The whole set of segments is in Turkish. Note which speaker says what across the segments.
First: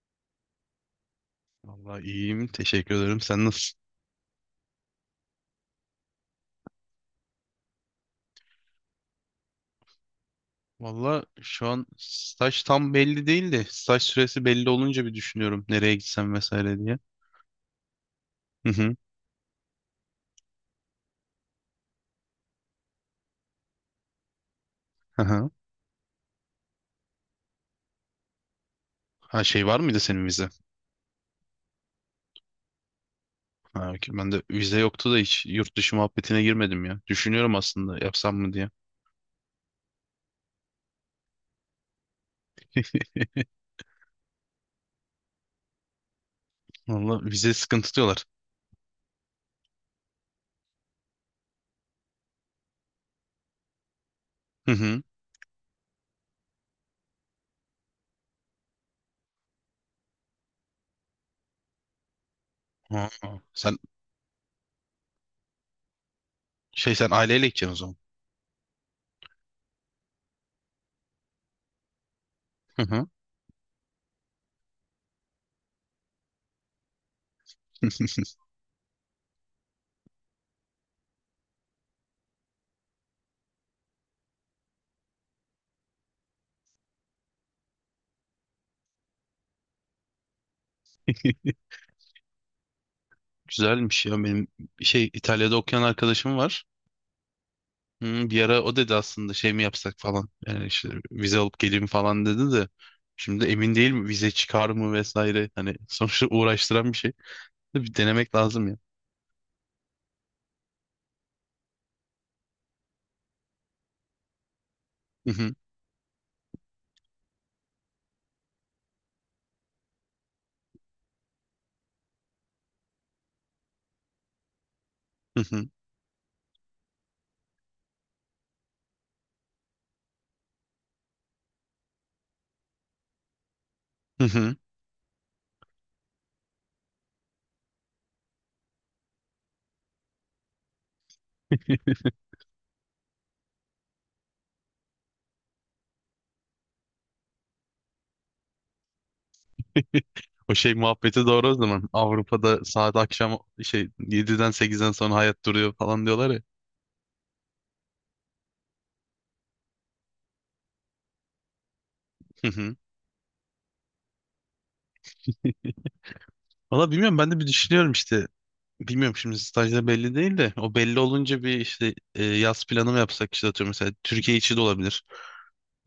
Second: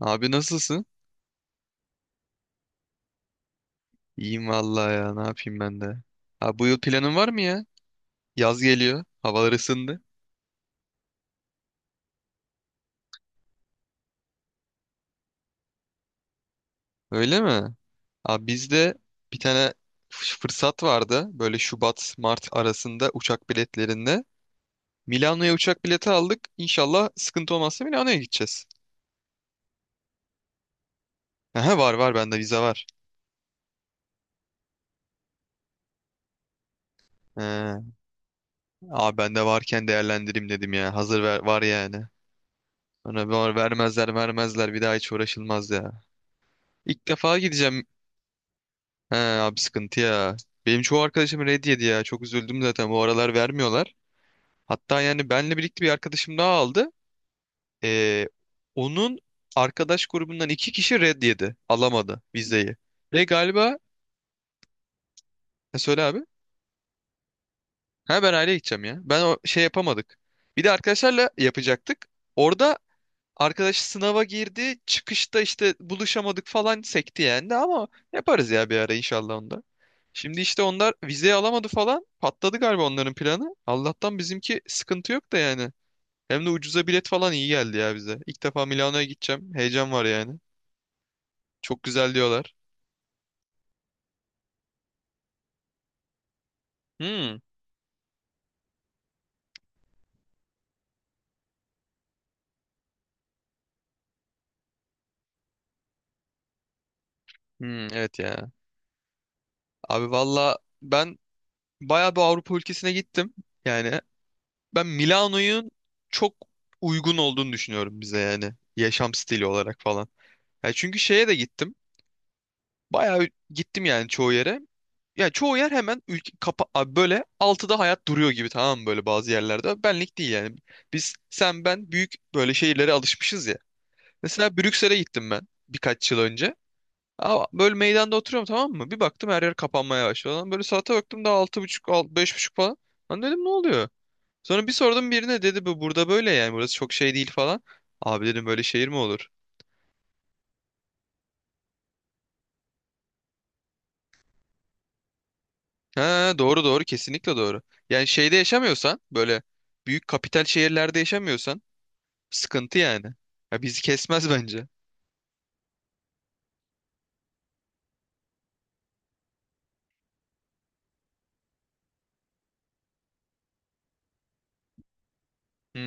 Speaker 1: Abi nasılsın?
Speaker 2: Vallahi iyiyim. Teşekkür ederim. Sen nasılsın?
Speaker 1: İyiyim vallahi ya. Ne yapayım ben de. Abi bu yıl planın var mı ya? Yaz geliyor. Havalar ısındı.
Speaker 2: Vallahi şu an staj tam belli değil de saç süresi belli olunca bir düşünüyorum nereye gitsem vesaire diye.
Speaker 1: Öyle mi? Abi
Speaker 2: Hı
Speaker 1: bizde
Speaker 2: hı.
Speaker 1: bir tane fırsat vardı. Böyle Şubat, Mart arasında uçak biletlerinde.
Speaker 2: Hı hı.
Speaker 1: Milano'ya uçak bileti aldık. İnşallah sıkıntı olmazsa Milano'ya gideceğiz.
Speaker 2: Ha şey var mıydı senin vize?
Speaker 1: Aha, var var bende vize var.
Speaker 2: Ha, okey. Ben de vize yoktu da hiç yurt dışı muhabbetine girmedim ya. Düşünüyorum
Speaker 1: He,
Speaker 2: aslında yapsam mı diye.
Speaker 1: abi bende varken değerlendireyim dedim ya. Hazır ver, var yani. Bana var vermezler vermezler bir daha hiç uğraşılmaz ya. İlk
Speaker 2: Vallahi
Speaker 1: defa
Speaker 2: vize
Speaker 1: gideceğim.
Speaker 2: sıkıntı diyorlar.
Speaker 1: He abi sıkıntı ya. Benim çoğu arkadaşım red yedi ya. Çok üzüldüm zaten. Bu aralar vermiyorlar.
Speaker 2: Hı
Speaker 1: Hatta
Speaker 2: hı.
Speaker 1: yani benle birlikte bir arkadaşım daha aldı. Ee, onun arkadaş grubundan iki kişi red yedi. Alamadı vizeyi.
Speaker 2: Ha,
Speaker 1: Ve
Speaker 2: sen
Speaker 1: galiba... Ha, söyle abi.
Speaker 2: şey sen aileyle gideceksin o zaman.
Speaker 1: Ha ben aileye gideceğim ya. Ben o şey yapamadık. Bir de arkadaşlarla yapacaktık. Orada
Speaker 2: Hı hı.
Speaker 1: arkadaş sınava girdi. Çıkışta işte buluşamadık falan sekti yani de ama yaparız ya bir ara inşallah onda. Şimdi işte onlar vizeyi alamadı falan. Patladı galiba onların planı. Allah'tan bizimki sıkıntı yok da yani. Hem de ucuza bilet falan iyi geldi ya bize. İlk defa Milano'ya gideceğim. Heyecan var yani. Çok güzel diyorlar.
Speaker 2: Güzelmiş ya benim şey İtalya'da okuyan arkadaşım var.
Speaker 1: Hmm.
Speaker 2: Hı, bir ara o dedi aslında şey mi yapsak falan. Yani işte vize alıp geleyim falan dedi de. Şimdi emin değilim vize çıkar mı vesaire. Hani sonuçta uğraştıran bir şey.
Speaker 1: Hmm,
Speaker 2: Bir
Speaker 1: evet
Speaker 2: denemek
Speaker 1: ya.
Speaker 2: lazım ya.
Speaker 1: Abi valla ben bayağı bir Avrupa ülkesine gittim. Yani ben
Speaker 2: Hı hı,
Speaker 1: Milano'nun çok uygun olduğunu düşünüyorum bize yani. Yaşam stili olarak falan. Ya çünkü şeye de gittim. Bayağı gittim yani çoğu yere. Ya
Speaker 2: hı
Speaker 1: çoğu
Speaker 2: hı,
Speaker 1: yer hemen ülke kapa abi böyle 6'da hayat duruyor gibi tamam mı böyle bazı yerlerde. Benlik değil yani. Biz sen ben büyük böyle şehirlere alışmışız ya.
Speaker 2: hı hı.
Speaker 1: Mesela Brüksel'e gittim ben birkaç yıl önce. Aa, böyle meydanda oturuyorum tamam mı? Bir baktım her yer kapanmaya başladı. Lan böyle saate baktım daha 6:30, 5:30 falan. Lan dedim ne oluyor? Sonra bir sordum birine dedi bu burada böyle yani burası çok şey değil falan. Abi dedim böyle şehir mi olur?
Speaker 2: O şey muhabbeti doğru o zaman. Avrupa'da saat akşam şey yediden sekizden sonra hayat duruyor falan diyorlar
Speaker 1: Ha,
Speaker 2: ya.
Speaker 1: doğru doğru kesinlikle doğru. Yani şeyde yaşamıyorsan böyle büyük kapital şehirlerde yaşamıyorsan
Speaker 2: Hı hı.
Speaker 1: sıkıntı yani. Ya bizi kesmez bence.
Speaker 2: Valla bilmiyorum ben de bir düşünüyorum işte. Bilmiyorum şimdi stajda belli değil de o belli olunca bir işte yaz planı mı yapsak işte atıyorum mesela Türkiye içi de olabilir.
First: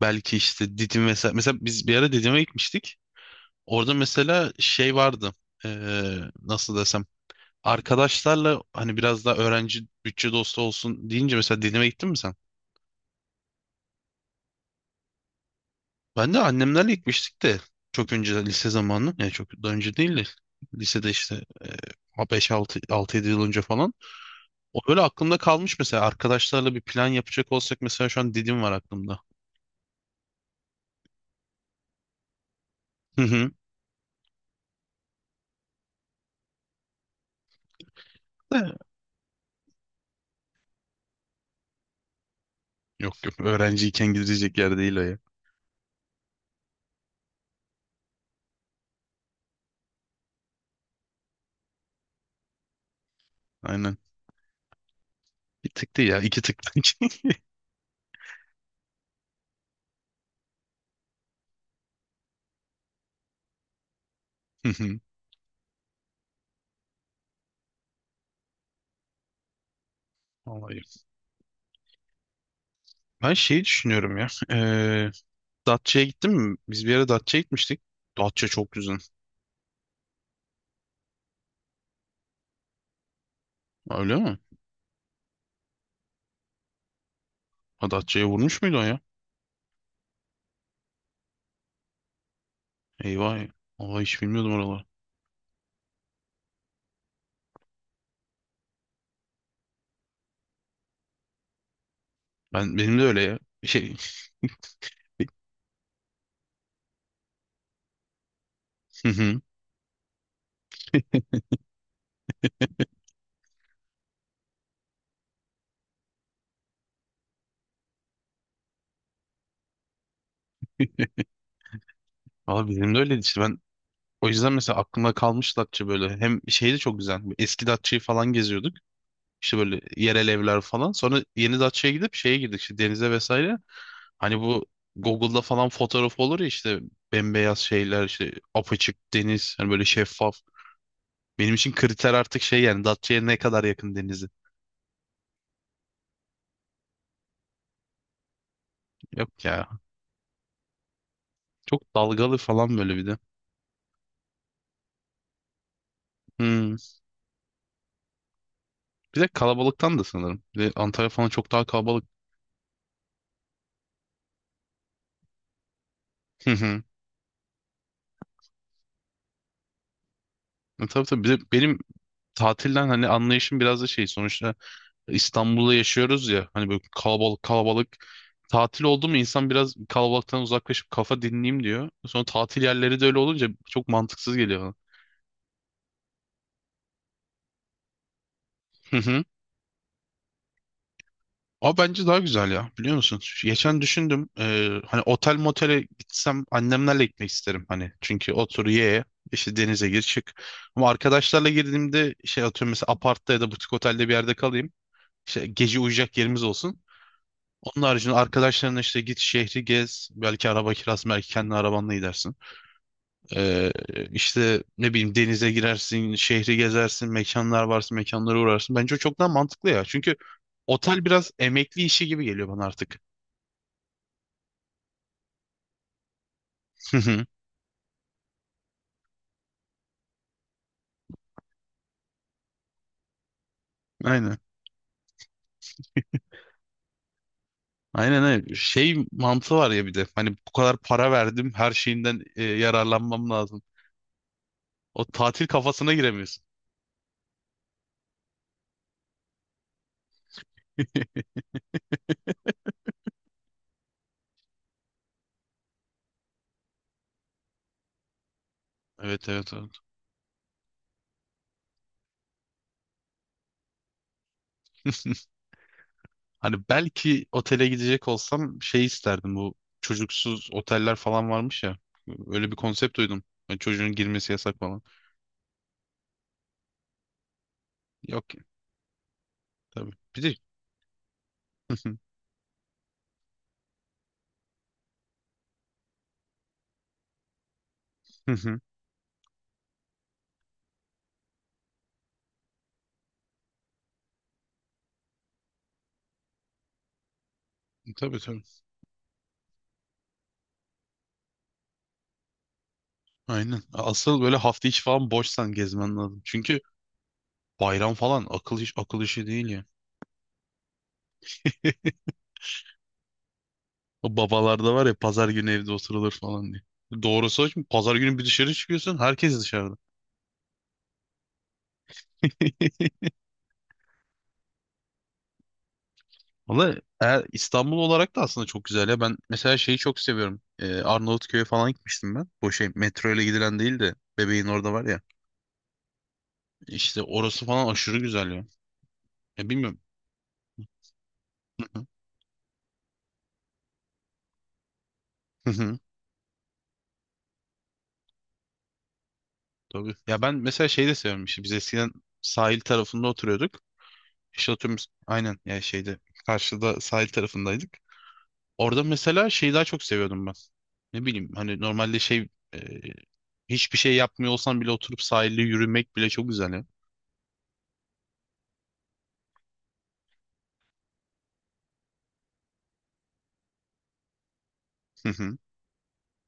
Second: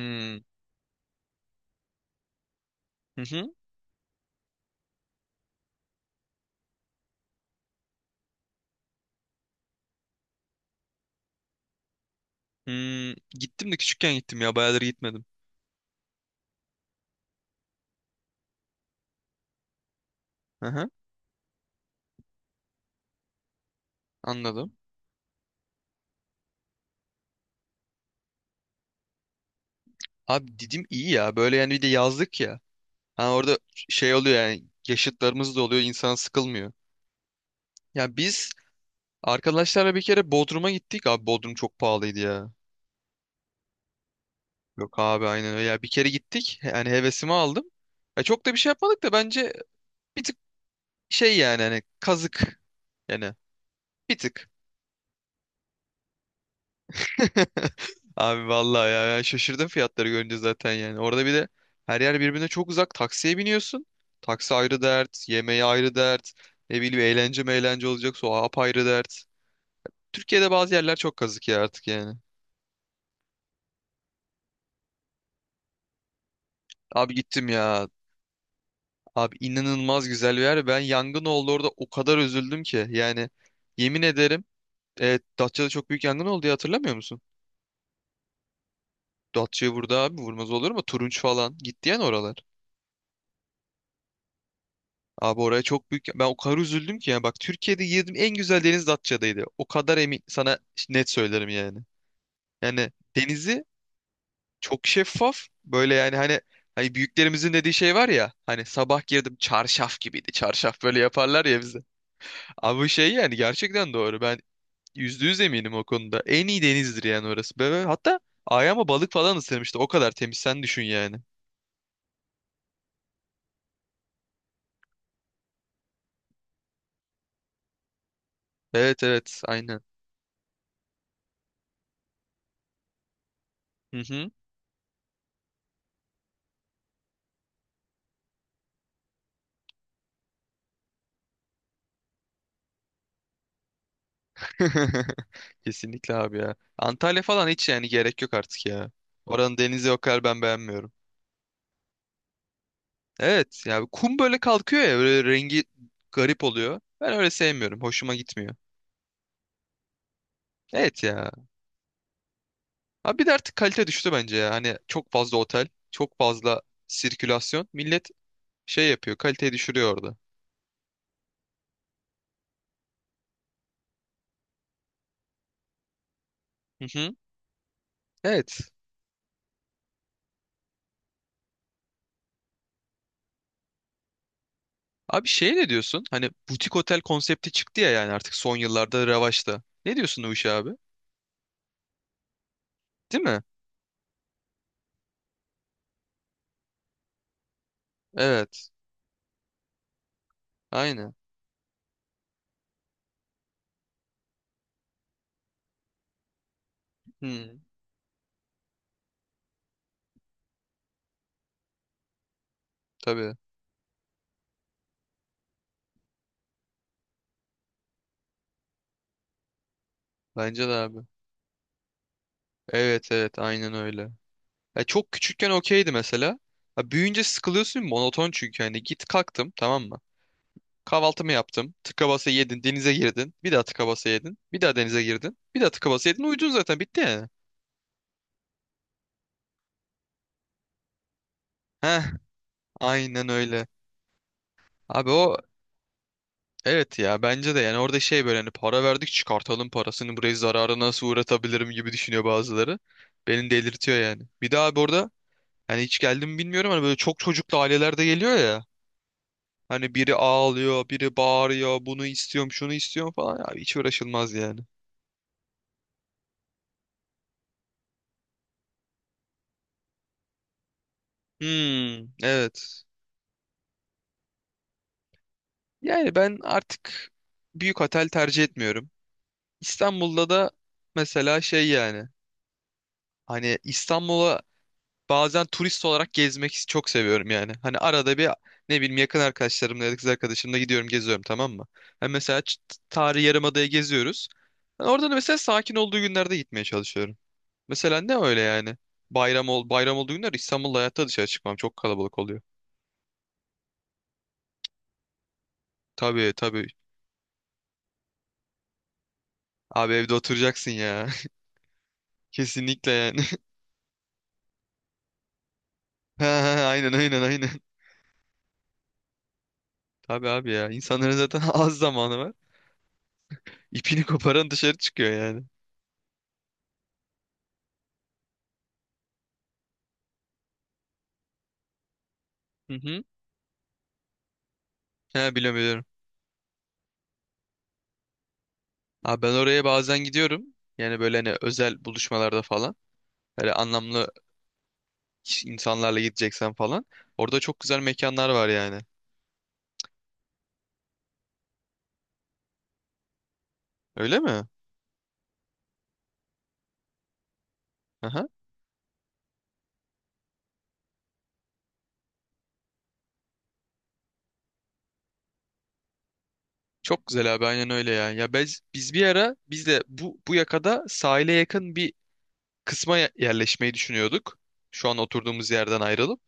Speaker 2: Belki işte Didim mesela. Mesela biz bir ara Didim'e gitmiştik.
Speaker 1: Hı hı.
Speaker 2: Orada mesela şey vardı. Ee, nasıl desem. Arkadaşlarla hani biraz daha öğrenci bütçe dostu olsun deyince mesela Didim'e gittin mi sen?
Speaker 1: Hmm. Gittim de küçükken gittim ya bayağıdır gitmedim.
Speaker 2: Ben de annemlerle gitmiştik de. Çok önce lise zamanı. Yani çok daha önce değil de.
Speaker 1: Hı hı.
Speaker 2: Lisede işte 5-6 6-7 yıl önce falan.
Speaker 1: Anladım.
Speaker 2: O böyle aklımda kalmış mesela. Arkadaşlarla bir plan yapacak olsak mesela şu an Didim var aklımda.
Speaker 1: Abi Didim iyi ya böyle yani bir de yazlık ya.
Speaker 2: Hı
Speaker 1: Ha
Speaker 2: hı.
Speaker 1: orada şey oluyor yani yaşıtlarımız da oluyor insan sıkılmıyor. Ya biz
Speaker 2: De-
Speaker 1: arkadaşlarla bir kere Bodrum'a gittik abi Bodrum çok pahalıydı ya.
Speaker 2: Yok yok öğrenciyken gidecek yer değil
Speaker 1: Yok
Speaker 2: o ya.
Speaker 1: abi aynen öyle ya bir kere gittik yani hevesimi aldım. Ya çok da bir şey yapmadık da bence bir tık şey yani hani kazık yani
Speaker 2: Aynen.
Speaker 1: bir tık.
Speaker 2: Bir tık değil ya. İki tık bence.
Speaker 1: Abi vallahi ya ben şaşırdım fiyatları görünce zaten yani. Orada bir de her yer birbirine çok uzak. Taksiye biniyorsun. Taksi ayrı
Speaker 2: Hı hı.
Speaker 1: dert, yemeği ayrı dert. Ne bileyim eğlence meğlence olacaksa o apayrı dert. Türkiye'de bazı yerler
Speaker 2: Vallahi.
Speaker 1: çok kazık ya artık yani.
Speaker 2: Ben şeyi düşünüyorum ya. Datça'ya gittin mi? Biz bir ara
Speaker 1: Abi
Speaker 2: Datça'ya
Speaker 1: gittim
Speaker 2: gitmiştik.
Speaker 1: ya.
Speaker 2: Datça çok güzel.
Speaker 1: Abi inanılmaz güzel bir yer. Ben yangın oldu orada o kadar üzüldüm ki. Yani yemin
Speaker 2: Öyle mi?
Speaker 1: ederim. Evet, Datça'da çok büyük yangın oldu ya hatırlamıyor musun?
Speaker 2: Ha Datça'ya vurmuş muydu o ya?
Speaker 1: Datça'ya vurdu abi vurmaz olur mu? Turunç falan. Gitti yani oralar.
Speaker 2: Eyvah ya. Vallahi hiç bilmiyordum oraları.
Speaker 1: Abi oraya çok büyük. Ben o kadar üzüldüm ki yani. Bak Türkiye'de girdim en güzel deniz Datça'daydı. O kadar emin sana net söylerim yani.
Speaker 2: Ben,
Speaker 1: Yani
Speaker 2: benim de öyle ya.
Speaker 1: denizi
Speaker 2: Şey.
Speaker 1: çok şeffaf. Böyle yani hani büyüklerimizin dediği şey var ya. Hani sabah
Speaker 2: Hı
Speaker 1: girdim
Speaker 2: hı.
Speaker 1: çarşaf gibiydi. Çarşaf böyle yaparlar ya bize. Abi bu şey yani gerçekten doğru. Ben %100 eminim o konuda. En iyi denizdir yani orası. Böyle, hatta ayağıma balık falan ısırmıştı. O kadar temiz sen düşün yani.
Speaker 2: Valla benim de öyleydi işte. Ben o yüzden mesela aklımda kalmış Datça böyle. Hem şey de çok güzel. Eski Datça'yı falan geziyorduk.
Speaker 1: Evet evet
Speaker 2: İşte böyle
Speaker 1: aynen.
Speaker 2: yerel evler falan. Sonra Yeni gidip şeye girdik işte denize vesaire.
Speaker 1: Hı hı.
Speaker 2: Hani bu Google'da falan fotoğraf olur ya işte bembeyaz şeyler işte apaçık deniz hani böyle şeffaf. Benim için kriter artık şey yani Datça'ya ne kadar yakın denizi.
Speaker 1: Kesinlikle abi ya. Antalya falan hiç yani gerek yok artık ya.
Speaker 2: Yok
Speaker 1: Oranın
Speaker 2: ya.
Speaker 1: denizi o kadar ben beğenmiyorum.
Speaker 2: Çok dalgalı falan böyle bir de.
Speaker 1: Evet ya kum böyle kalkıyor ya böyle rengi garip
Speaker 2: Hmm.
Speaker 1: oluyor. Ben öyle sevmiyorum. Hoşuma gitmiyor.
Speaker 2: Bir de kalabalıktan da sanırım. Bir de
Speaker 1: Evet
Speaker 2: Antalya falan
Speaker 1: ya.
Speaker 2: çok daha kalabalık.
Speaker 1: Abi bir de artık kalite düştü bence ya. Hani çok fazla otel, çok
Speaker 2: Hı
Speaker 1: fazla
Speaker 2: hı.
Speaker 1: sirkülasyon. Millet şey yapıyor, kaliteyi düşürüyor orada.
Speaker 2: E tabii tabii. Bir de benim tatilden hani anlayışım biraz da şey sonuçta İstanbul'da yaşıyoruz ya hani böyle
Speaker 1: Hı hı.
Speaker 2: kalabalık kalabalık
Speaker 1: Evet.
Speaker 2: tatil oldu mu insan biraz kalabalıktan uzaklaşıp kafa dinleyeyim diyor. Sonra tatil yerleri de öyle olunca çok mantıksız geliyor bana.
Speaker 1: Abi şey ne diyorsun? Hani butik otel konsepti çıktı ya yani artık son
Speaker 2: Hı
Speaker 1: yıllarda
Speaker 2: hı.
Speaker 1: revaçta. Ne diyorsun o işe abi?
Speaker 2: Ama bence daha güzel ya biliyor musun?
Speaker 1: Değil mi?
Speaker 2: Geçen düşündüm hani otel motele gitsem annemlerle gitmek isterim hani. Çünkü otur
Speaker 1: Evet.
Speaker 2: ye işte denize gir çık. Ama
Speaker 1: Aynen.
Speaker 2: arkadaşlarla girdiğimde şey atıyorum mesela apartta ya da butik otelde bir yerde kalayım. İşte gece uyuyacak yerimiz olsun.
Speaker 1: Hmm.
Speaker 2: Onun haricinde arkadaşlarına işte git şehri gez. Belki araba kirası, belki kendi arabanla gidersin.
Speaker 1: Tabii.
Speaker 2: Ee, işte ne bileyim denize girersin, şehri gezersin, mekanlar varsa mekanlara uğrarsın. Bence o çok daha mantıklı ya. Çünkü
Speaker 1: Bence de abi.
Speaker 2: otel biraz emekli işi gibi geliyor bana artık.
Speaker 1: Evet evet aynen öyle. Ya çok küçükken okeydi mesela. Ya
Speaker 2: Hı
Speaker 1: büyüyünce
Speaker 2: hı.
Speaker 1: sıkılıyorsun monoton çünkü hani git kalktım tamam mı? Kahvaltımı yaptım. Tıka basa yedin, denize girdin. Bir daha tıka basa yedin.
Speaker 2: Aynen.
Speaker 1: Bir daha denize girdin. Bir daha tıka basa yedin. Uyudun zaten bitti yani.
Speaker 2: Aynen aynen. Şey mantığı var ya bir de. Hani bu kadar para verdim, her
Speaker 1: Heh,
Speaker 2: şeyinden
Speaker 1: aynen
Speaker 2: yararlanmam lazım.
Speaker 1: öyle.
Speaker 2: O
Speaker 1: Abi o
Speaker 2: tatil kafasına giremiyorsun.
Speaker 1: evet ya bence de yani orada şey böyle hani para verdik çıkartalım parasını burayı zarara nasıl uğratabilirim gibi düşünüyor bazıları. Beni delirtiyor yani. Bir daha abi orada hani hiç geldim bilmiyorum hani böyle çok çocuklu aileler de geliyor ya.
Speaker 2: Evet evet evet.
Speaker 1: Hani biri ağlıyor, biri bağırıyor, bunu istiyorum, şunu istiyorum falan. Abi hiç uğraşılmaz yani.
Speaker 2: Hani belki otele gidecek olsam şey isterdim bu çocuksuz oteller falan varmış ya.
Speaker 1: Hmm,
Speaker 2: Öyle bir
Speaker 1: evet.
Speaker 2: konsept duydum. Yani çocuğun girmesi yasak falan.
Speaker 1: Yani ben artık büyük otel
Speaker 2: Yok ki
Speaker 1: tercih etmiyorum.
Speaker 2: tabii. Bir
Speaker 1: İstanbul'da
Speaker 2: de
Speaker 1: da mesela şey yani. Hani İstanbul'a bazen turist olarak gezmek çok seviyorum yani. Hani arada bir
Speaker 2: hı hı.
Speaker 1: ne bileyim yakın arkadaşlarımla ya da kız arkadaşımla gidiyorum geziyorum tamam mı? Hani mesela Tarihi Yarımada'ya geziyoruz. Yani orada da mesela sakin olduğu günlerde gitmeye çalışıyorum. Mesela ne
Speaker 2: Tabii
Speaker 1: öyle
Speaker 2: tabii.
Speaker 1: yani? Bayram ol bayram olduğu günler İstanbul'da hayatta dışarı çıkmam. Çok kalabalık oluyor.
Speaker 2: Aynen. Asıl böyle hafta içi falan boşsan gezmen lazım.
Speaker 1: Tabii
Speaker 2: Çünkü
Speaker 1: tabii.
Speaker 2: bayram falan akıl iş akıl işi değil ya.
Speaker 1: Abi evde oturacaksın ya. Kesinlikle yani.
Speaker 2: O babalarda var ya pazar günü evde oturulur
Speaker 1: Ha,
Speaker 2: falan
Speaker 1: ha,
Speaker 2: diye.
Speaker 1: ha, aynen aynen
Speaker 2: Doğrusu o.
Speaker 1: aynen.
Speaker 2: Şimdi pazar günü bir dışarı çıkıyorsun herkes dışarıda.
Speaker 1: Tabii abi ya. İnsanların zaten az zamanı var. İpini koparan dışarı çıkıyor yani.
Speaker 2: Valla eğer İstanbul olarak da aslında çok güzel ya. Ben mesela şeyi çok seviyorum. Arnavutköy'e falan gitmiştim ben. Bu şey
Speaker 1: Hı hı.
Speaker 2: metro ile gidilen değil de bebeğin orada var ya.
Speaker 1: He biliyorum biliyorum.
Speaker 2: İşte orası falan aşırı güzel ya.
Speaker 1: Abi ben
Speaker 2: Ya
Speaker 1: oraya
Speaker 2: bilmiyorum.
Speaker 1: bazen gidiyorum. Yani böyle hani özel buluşmalarda falan. Böyle anlamlı
Speaker 2: Hı hı.
Speaker 1: insanlarla gideceksen falan. Orada çok güzel mekanlar var yani.
Speaker 2: Tabii. Ya ben mesela şeyi de seviyorum. İşte biz eskiden sahil tarafında oturuyorduk.
Speaker 1: Öyle mi?
Speaker 2: İşte oturuyoruz. Aynen ya şeyde karşıda sahil tarafındaydık.
Speaker 1: Aha.
Speaker 2: Orada mesela şeyi daha çok seviyordum ben. Ne bileyim hani normalde şey hiçbir şey yapmıyor olsan bile oturup sahilde yürümek bile çok güzel ya.
Speaker 1: Çok güzel abi aynen öyle ya. Ya biz bir ara biz de bu yakada sahile yakın bir kısma yerleşmeyi düşünüyorduk. Şu an
Speaker 2: Hı hı.
Speaker 1: oturduğumuz yerden ayrılıp.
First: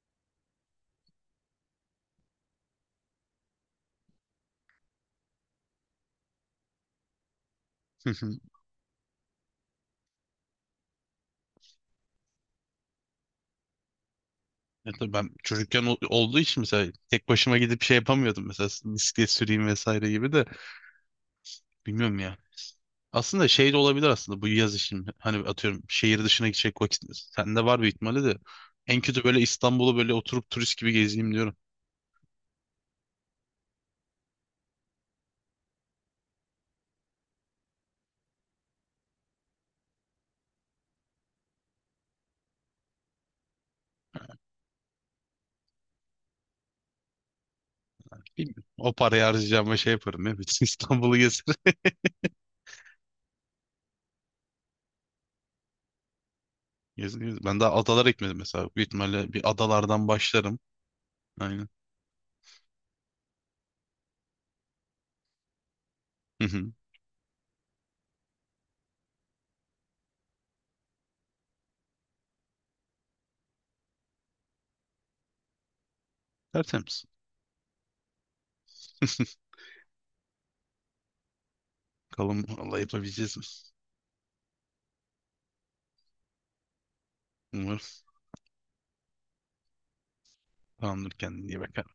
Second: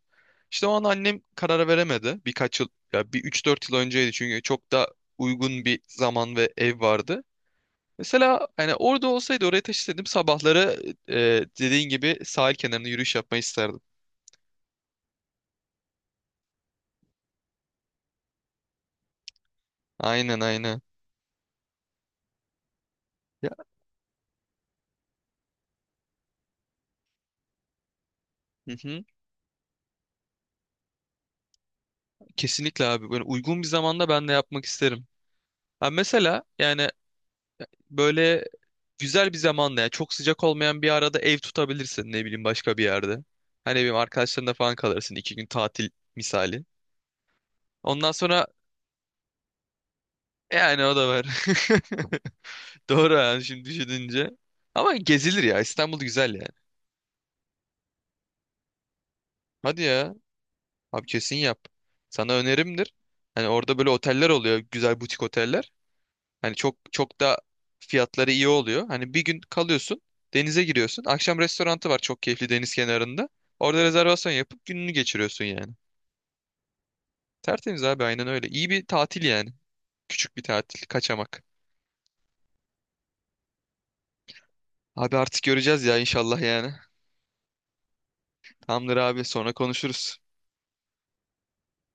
Speaker 1: İşte o an annem karar veremedi. Birkaç yıl ya bir 3-4 yıl önceydi çünkü çok da uygun bir zaman ve ev vardı. Mesela hani orada olsaydı oraya taşısaydım sabahları dediğin gibi sahil kenarında yürüyüş yapmayı isterdim.
Speaker 2: Ya tabii ben çocukken olduğu için mesela tek başıma gidip şey yapamıyordum mesela bisiklet süreyim vesaire gibi
Speaker 1: Aynen
Speaker 2: de
Speaker 1: aynen.
Speaker 2: bilmiyorum ya. Aslında
Speaker 1: Ya,
Speaker 2: şey de olabilir aslında bu yaz için hani atıyorum şehir dışına gidecek vakit sende var bir ihtimali de
Speaker 1: hı
Speaker 2: en
Speaker 1: hı.
Speaker 2: kötü böyle İstanbul'u böyle oturup turist gibi gezeyim diyorum.
Speaker 1: Kesinlikle abi böyle uygun bir zamanda ben de yapmak isterim. Ha mesela yani böyle güzel bir zamanda ya çok sıcak olmayan bir arada ev tutabilirsin ne bileyim başka bir yerde. Hani benim arkadaşlarında falan kalırsın 2 gün tatil misali. Ondan sonra
Speaker 2: Bilmiyorum. O parayı harcayacağıma şey yaparım ya bütün
Speaker 1: yani o da
Speaker 2: İstanbul'u
Speaker 1: var.
Speaker 2: gezerim.
Speaker 1: Doğru yani şimdi düşününce. Ama gezilir ya İstanbul güzel yani.
Speaker 2: Geziniyoruz. Ben daha adalara gitmedim mesela. Büyük ihtimalle bir
Speaker 1: Hadi
Speaker 2: adalardan
Speaker 1: ya
Speaker 2: başlarım.
Speaker 1: abi kesin yap.
Speaker 2: Aynen.
Speaker 1: Sana önerimdir. Hani orada böyle oteller oluyor güzel butik oteller.
Speaker 2: Hı
Speaker 1: Hani
Speaker 2: hı.
Speaker 1: çok çok da fiyatları iyi oluyor. Hani bir gün kalıyorsun denize giriyorsun. Akşam restorantı var çok keyifli deniz kenarında. Orada rezervasyon yapıp gününü geçiriyorsun yani.
Speaker 2: Tertemiz.
Speaker 1: Tertemiz abi aynen öyle. İyi bir tatil yani. Küçük bir tatil, kaçamak.
Speaker 2: Bakalım Allah yapabileceğiz mi?
Speaker 1: Abi artık göreceğiz ya inşallah yani.
Speaker 2: Umarım.
Speaker 1: Tamamdır abi sonra konuşuruz.
Speaker 2: Tamamdır kendine iyi bak.